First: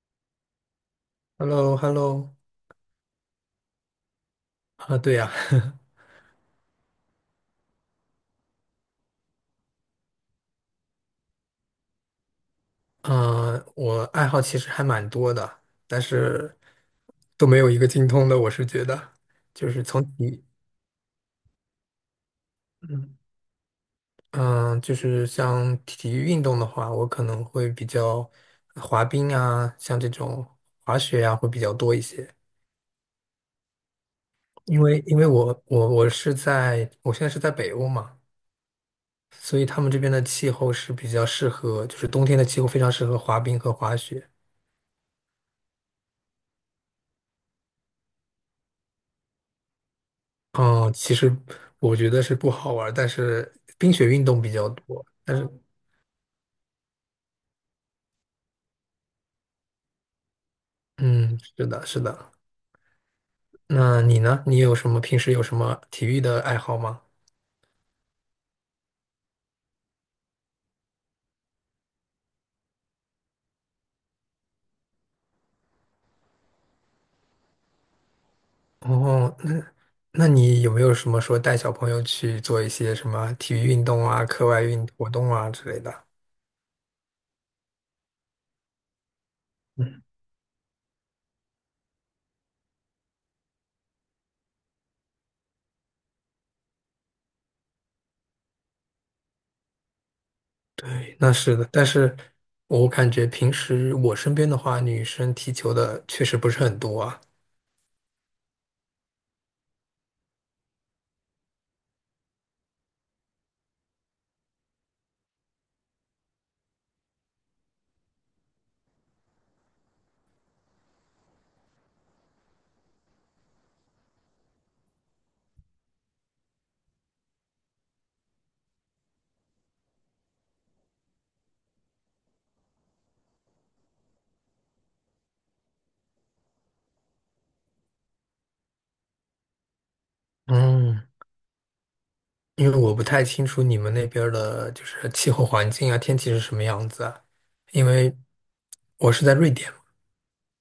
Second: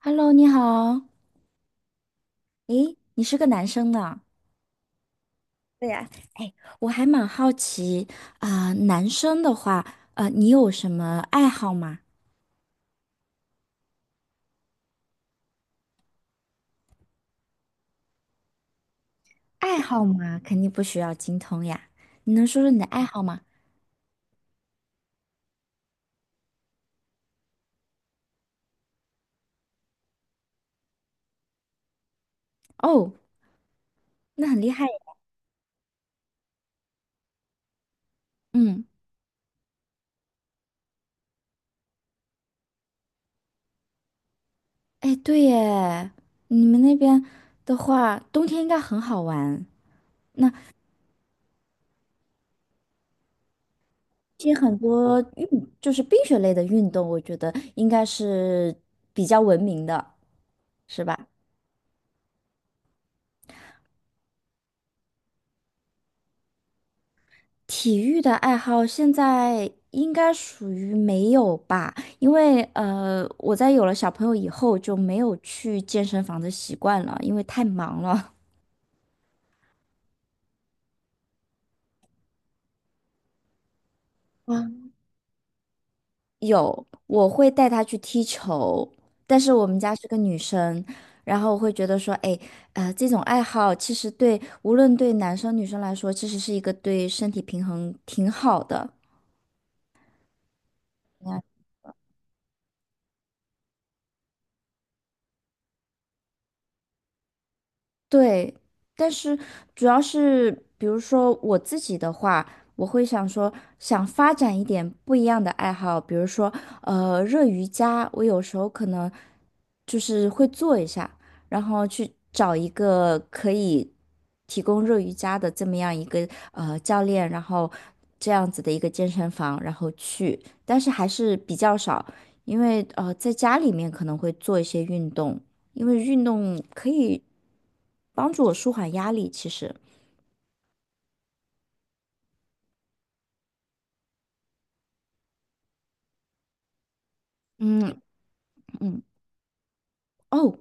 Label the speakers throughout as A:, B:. A: Hello，你好，
B: h e l l o h e l l o。
A: 诶，你是个男生呢？
B: 啊，对呀，
A: 对呀，哎，我还蛮好奇，男生的话，你有什么爱好吗？
B: 啊，我爱好其实还蛮多的，但是都没有一个精通的。我是觉得，就
A: 爱
B: 是从
A: 好嘛，
B: 体，
A: 肯定不需要精通呀。你能说说你的爱
B: 嗯
A: 好吗？
B: 嗯，就是像体育运动的话，我可能会比较滑冰啊，像这种滑雪啊，会比较多一些。
A: 哦，那很厉
B: 因
A: 害耶。
B: 为因为我我我是在我现在是在北欧嘛，
A: 嗯，
B: 所以他们这边的气候是比较适合，就是冬天的气候非常适合滑冰和滑雪。
A: 哎，对耶，你们那边的话，冬天应该很好玩。那
B: 哦，其实我觉得是不好玩儿但是冰雪运动
A: 其
B: 比
A: 实
B: 较
A: 很
B: 多。
A: 多
B: 但
A: 运，
B: 是，
A: 就是冰雪类的运动，我觉得应该是比较文明的，是吧？
B: 嗯，是的，是的。那你呢？你有什么平时有什么体育的爱好吗？
A: 体育的爱好现在应该属于没有吧，因为我在有了小朋友以后就没有去健身房的习惯了，因为太忙了。
B: 哦，那你有没有什么说带小朋友去做一些什么体育运动啊、课外
A: 啊，
B: 运活动啊之类的？
A: 有，我会带他去踢球，但是我们家
B: 嗯，
A: 是个女生，然后我会觉得说，哎，这种爱好其实对无论对男生女生来说，其实是一个对身体平衡挺好的。
B: 对，那是的。但是我感觉平时我身边的话，女生踢球的确实不是很多啊。
A: 对，但是主要是，比如说我自己的话，我会想说，想发展一点不一样的爱好，比如说，热瑜伽，我有时候可能就是会做一下，然后去找一个可以提供热瑜伽的这么样一个教练，然后这样子的一个健身房，然后去，但是还是比较少，因为在家里面可能会做一些运动。因为运动可以帮助我舒缓压力。其实，
B: 嗯。因为我不太清楚你们那边儿的就是气候环境啊，天气是什么样子啊？因
A: 嗯。
B: 为
A: 嗯，
B: 我是在瑞典嘛。
A: 哦。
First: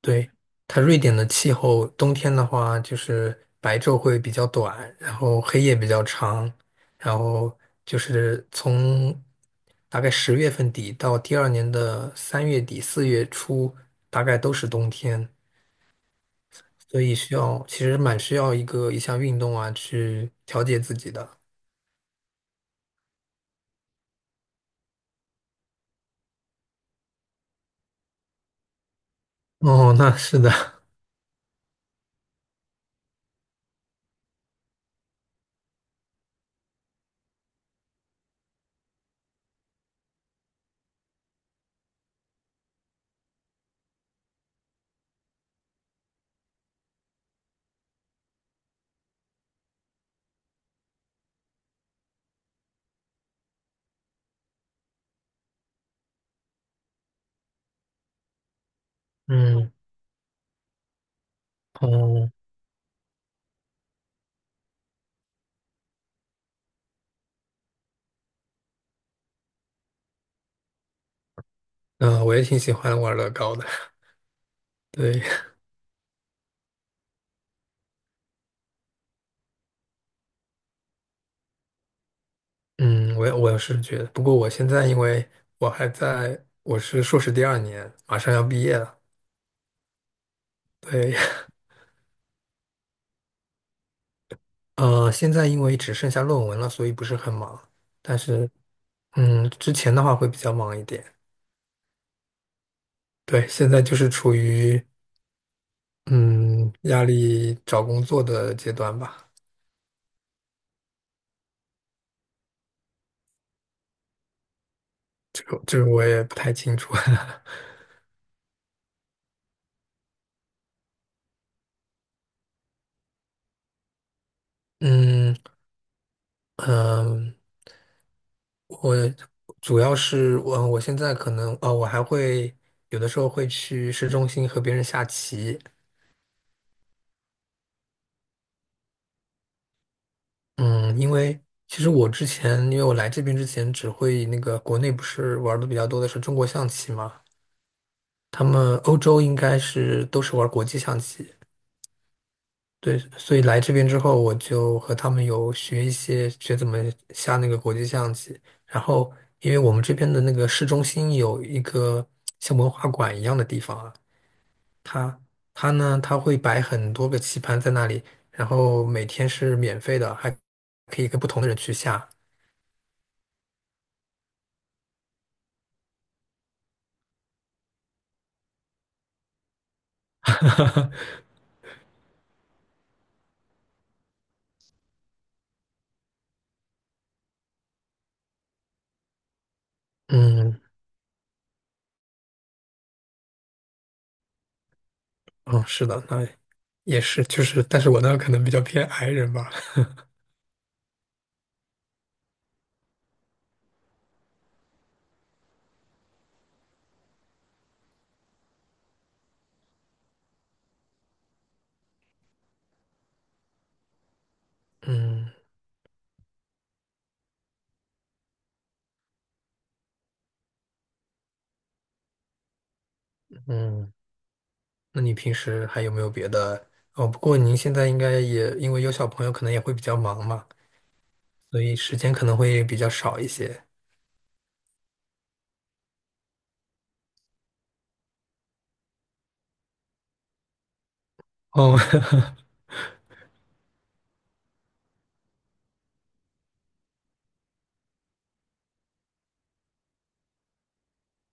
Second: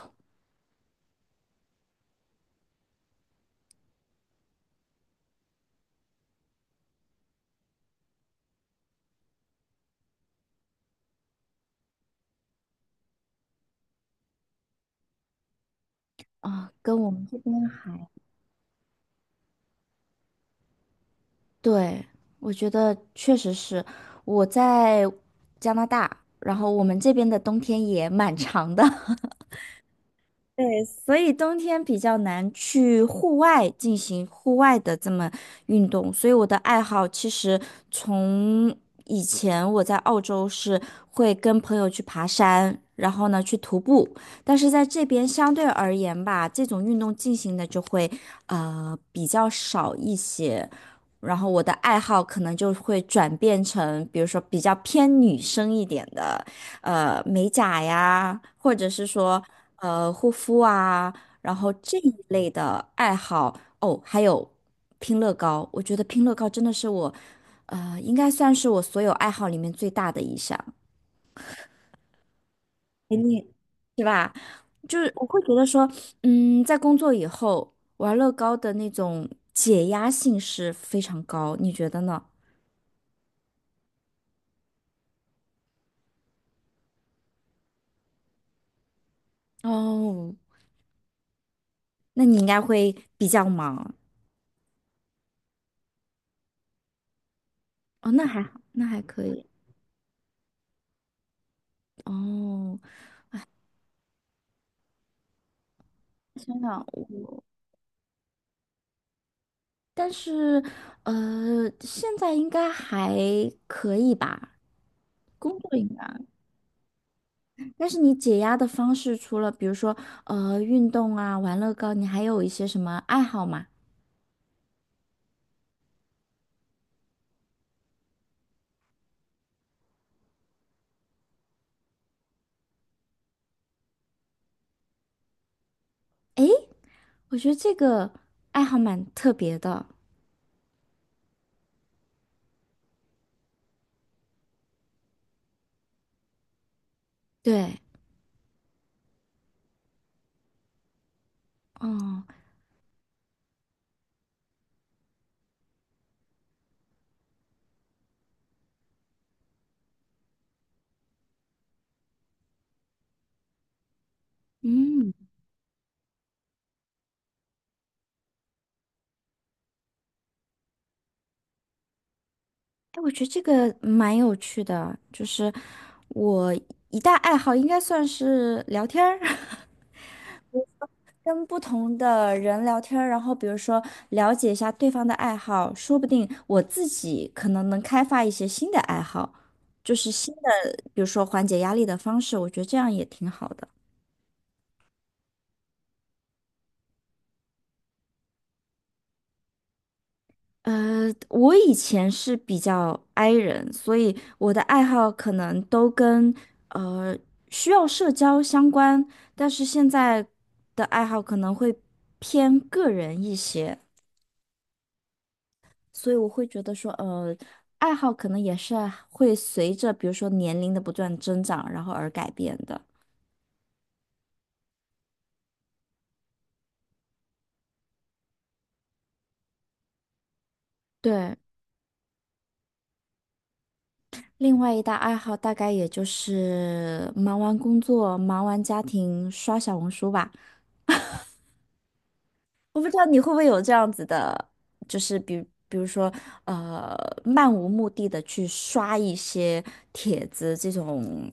B: 对，它瑞典的气候，冬天的话就是白昼会比较短，然后黑夜比较长，然后就是从大概十月份底到第二年的三月底四月初，大概都是冬天，
A: 啊，跟
B: 所
A: 我
B: 以
A: 们这边
B: 其实蛮需要一项运动啊去调节自己的。
A: 对，我觉得确实是我在加拿大，然后我们这边的冬天也蛮长的。
B: 哦，那是的，
A: 所以冬天比较难去户外进行户外的这么运动，所以我的爱好其实从以前我在澳洲是会跟朋友去爬山，然后呢去徒步，但是在这边相对而言吧，这种运动进行的就会比较少一些，然后我的爱好可能就会转变成比如说比较偏女生一点的。呃美甲呀，或者是说
B: 嗯。
A: 护肤啊，然后这一
B: 哦，
A: 类的爱好哦，还有拼乐高，我觉得拼乐高真的是我，应该算是我所有爱好里面最大的一项，
B: 我也挺喜欢
A: 哎
B: 玩乐
A: 你
B: 高的。
A: 是吧？就是
B: 对，
A: 我会觉得说，嗯，在工作以后玩乐高的那种解压性是非常高，你觉得呢？
B: 嗯，我也是觉得，不过我现在因为我还在，我是硕士第二年，马上要毕业了。
A: 哦，
B: 对，
A: 那你应该会比较忙。
B: 现在因为只剩下论文了，所以不是很忙。
A: 哦，
B: 但
A: 那还
B: 是，
A: 好，那还可以。
B: 之前的话会比较忙一点。
A: 哦。
B: 对，现在就是处于
A: 想
B: 嗯
A: 想
B: 压
A: 我，
B: 力找工作的阶段吧。
A: 但是现在应该还可以吧，
B: 这
A: 工
B: 个
A: 作
B: 这个
A: 应
B: 我也
A: 该。
B: 不太清楚。
A: 但是你解压的方式，除了比如说运动啊、玩乐高，你还有一些什么爱好吗？
B: 嗯嗯，呃我主要是我现在可能我还会有的时候会去市中心和别人下棋。
A: 诶，我觉得这个爱好蛮特别的。
B: 嗯，其实我之前，因为我来这边之前只会那个国内不是玩的比较多的是中国象棋嘛。
A: 对，
B: 他们欧洲应该是都是玩国际象棋。
A: 哦，
B: 对，所以来这边之后，我就和他们有学一些学怎么下那个国际象棋。然后，因为我们这边的那个市中心有一个像文化馆一样的地方啊。
A: 嗯，
B: 他他呢，他会摆很多个棋盘在那里，然后每天是免费的，还可以跟不同的人去下。
A: 哎，我觉得这个蛮有趣的，就是我一大爱好应该算是聊天儿。跟不同的人聊天儿然后比如说了解一下对方的爱好，说不定我自己可能能开发一些新的爱好，就是新的，
B: 嗯
A: 比如说缓解压力的方式，我觉得这样也挺好的。
B: 嗯，是的，那也是，就是，但是我呢可能比较偏 i 人吧。
A: 我以前是比较 i 人，所以我的爱好可能都跟呃需要社交相关，但是现在的爱好可能会偏个人一些。
B: 嗯
A: 所以我会觉得说，爱好可能也是啊会随着比如说年龄的不断增长，然后而改变的。
B: 嗯，那你平时还有没有别的？哦，不过您现在应该也因为有小朋友，可能也会比较忙嘛，
A: 对，
B: 所以时间可能会比较少一些。
A: 另外一大爱好大概也就是忙完工作、忙完家庭，刷小红书吧。
B: 哦，
A: 我不知道你会不会有这样子的，就是比比如说，呃，漫无目的的去刷一些帖子这种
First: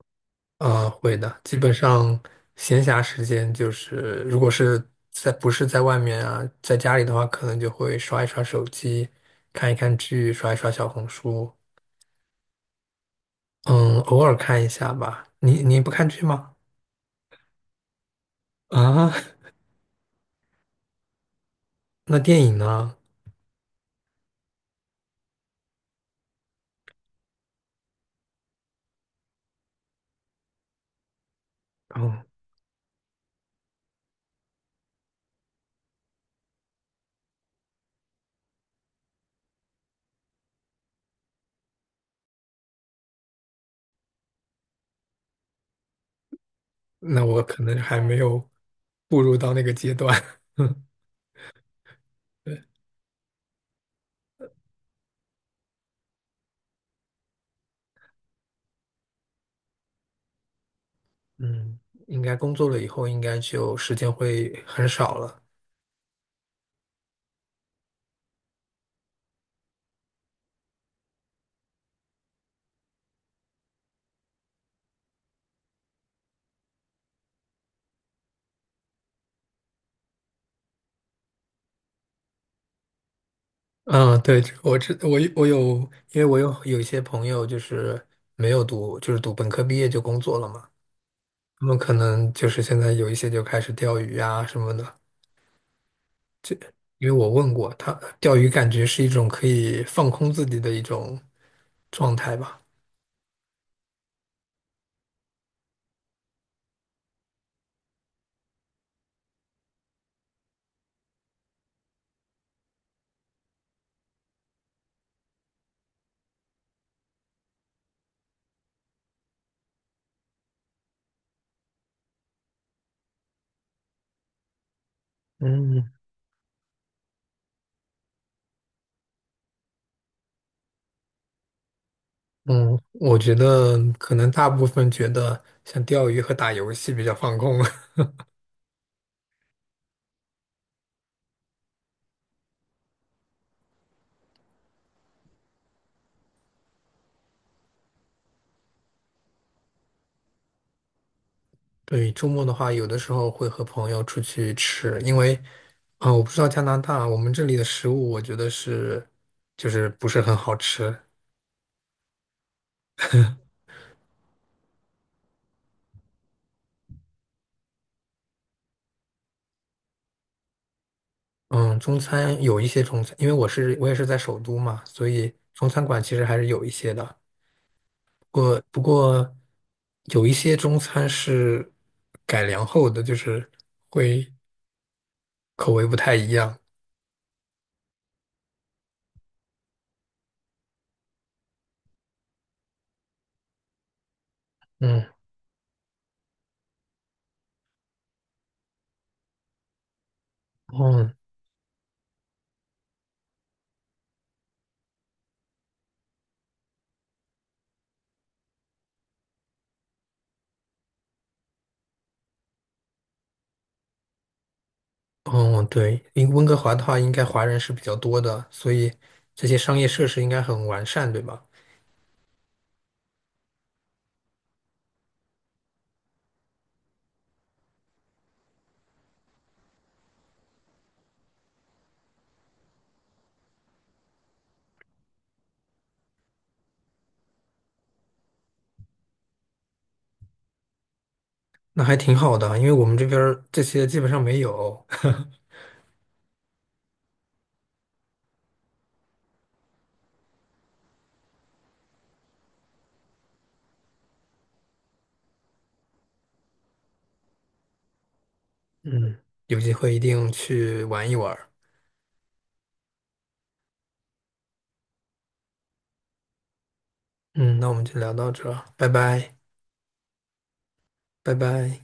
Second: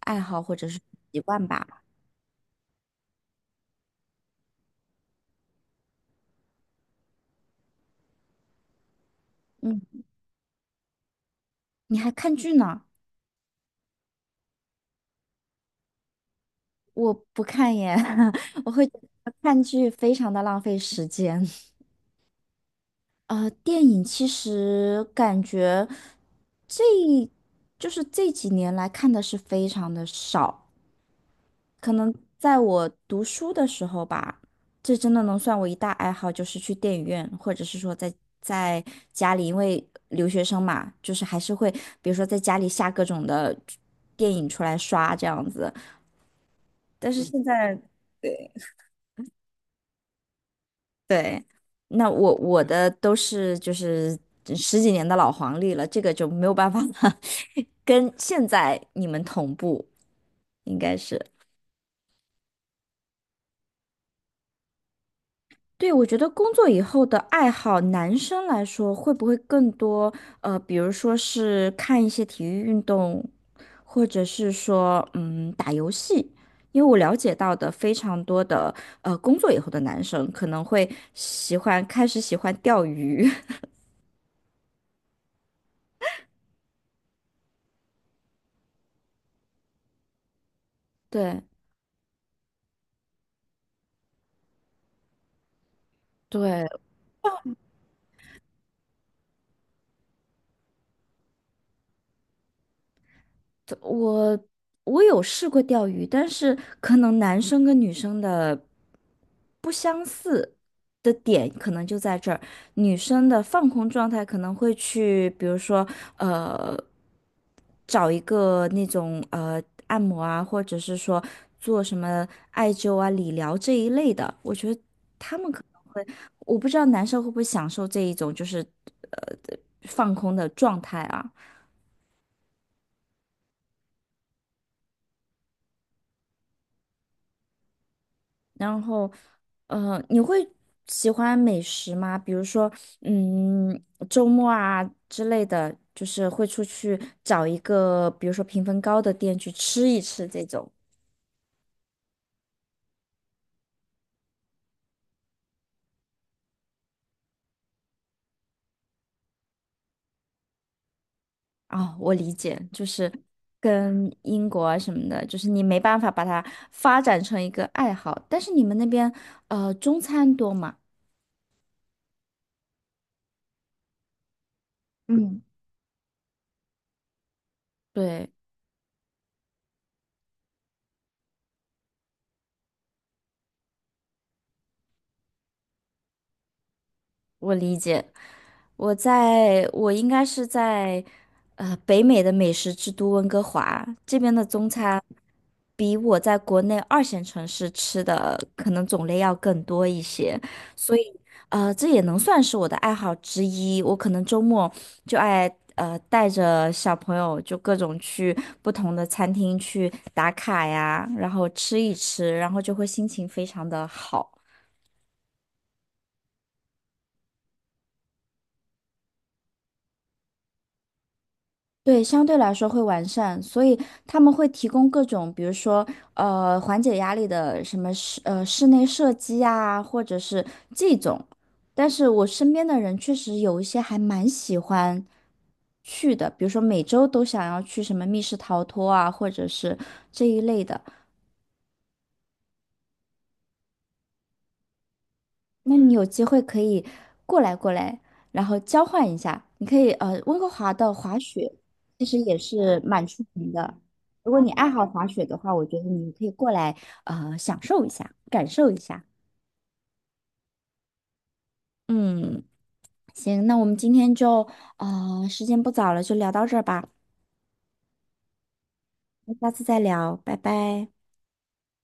A: 爱好或者是
B: 啊，会
A: 习
B: 的，
A: 惯
B: 基本
A: 吧。
B: 上闲暇时间就是，如果是在，不是在外面啊，在家里的话，可能就会刷一刷手机，看一
A: 嗯，
B: 看剧，刷一刷小红书，
A: 你还看剧呢？
B: 嗯，偶尔看一下吧。你不看剧吗？
A: 我不看耶，我会觉
B: 啊，
A: 得看剧非常的浪费时间。
B: 那电影呢？
A: 电影其实感觉这就是这几年来看的是非常的少，可能
B: 嗯，
A: 在我读书的时候吧，这真的能算我一大爱好，就是去电影院，或者是说在在家里，因为留学生嘛，就是还是会，比如说在家里下各种的电影出来刷这样子。但是
B: 那
A: 现
B: 我可能
A: 在。
B: 还没有步入到那个阶段。
A: 对，那我我的都是就是十几年的老黄历了，这个就没有办法了，跟现在你们同步，应该是。
B: 嗯，应该工作了以后，应该就时间会很少了。
A: 对，我觉得工作以后的爱好，男生来说会不会更多？比如说是看一些体育运动，或者是说嗯打游戏，因为我了解到的非常多的工作以后的男生可能会喜欢开始喜欢钓鱼，
B: 嗯，对，这个我有，因为我有一些朋友就是没有读，就是读本科毕业就工作了嘛，
A: 对。
B: 他们可能就是现在有一些就开始钓鱼啊什么的。
A: 对，
B: 因为我问过他，钓鱼感觉是一种可以放空自己的一种状态吧。
A: 我我有试过钓鱼，但是可能男生跟女生的不相似的点可能就在这儿，女生的放空状态可能会去，比如说呃，找一个那种按摩啊，或者是说做什么艾灸啊、理疗这一类的。我觉得
B: 嗯
A: 我不知道男生会不会享受这一种就是呃放空的状态啊。
B: 嗯，我觉得可能大部分觉得像钓鱼和打游戏比较放空。
A: 然后，你会喜欢美食吗？比如说，嗯，周末啊之类的，就是会出去找一个，比如说评分高的店去吃一吃这种。
B: 对，周末的话，有的时候会和朋友出去吃，因为，啊、我不知道加拿大，我们这里的食物，我觉得是，就是不是很好吃。
A: 啊，我理解，就是跟英国啊什么的，就是你没办法把它发展成一个爱好，但是你们那边，中餐多嘛？
B: 嗯，中餐有一些中餐，因为我也是在首都嘛，所以
A: 嗯，
B: 中餐馆其实还是有一些的。
A: 对。
B: 不过，有一些中餐是改良后的，就是口味不太一样。
A: 我理解，我在我应该是在北美的美食之都温哥华这边的中餐，
B: 嗯，
A: 比我在国内二线城市吃的可能种类要更多一些，所以
B: 嗯
A: 这也能算是我的爱好之一。我可能周末就爱带着小朋友就各种去不同的餐厅去打卡呀，然后吃一吃，然后就会心情非常的好。
B: 嗯，对，因为温哥华的话，应该华人是比较多的，所以这些商业设施应该很完善，对吧？
A: 对，相对来说会完善，所以他们会提供各种，比如说，缓解压力的什么室室内射击啊，或者是这种。但是我身边的人确实有一些还蛮喜欢去的，比如说每周都想要去什么密室逃脱啊，或者是这一类的。
B: 那还挺好的，因为我们这边儿这些基本上没有。
A: 那你有机会可以过来过来，然后交换一下。你可以温哥华的滑雪其实也是蛮出名的。如果你爱好滑雪的话，我觉得你可以过来享受一下，感受一下。
B: 嗯，有机会一定去玩一玩儿
A: 嗯，行，那我们今天就时间不早了，就聊到这儿吧，
B: 嗯，那我们就聊到这儿拜
A: 那
B: 拜，
A: 下次再聊，拜拜。
B: 拜拜。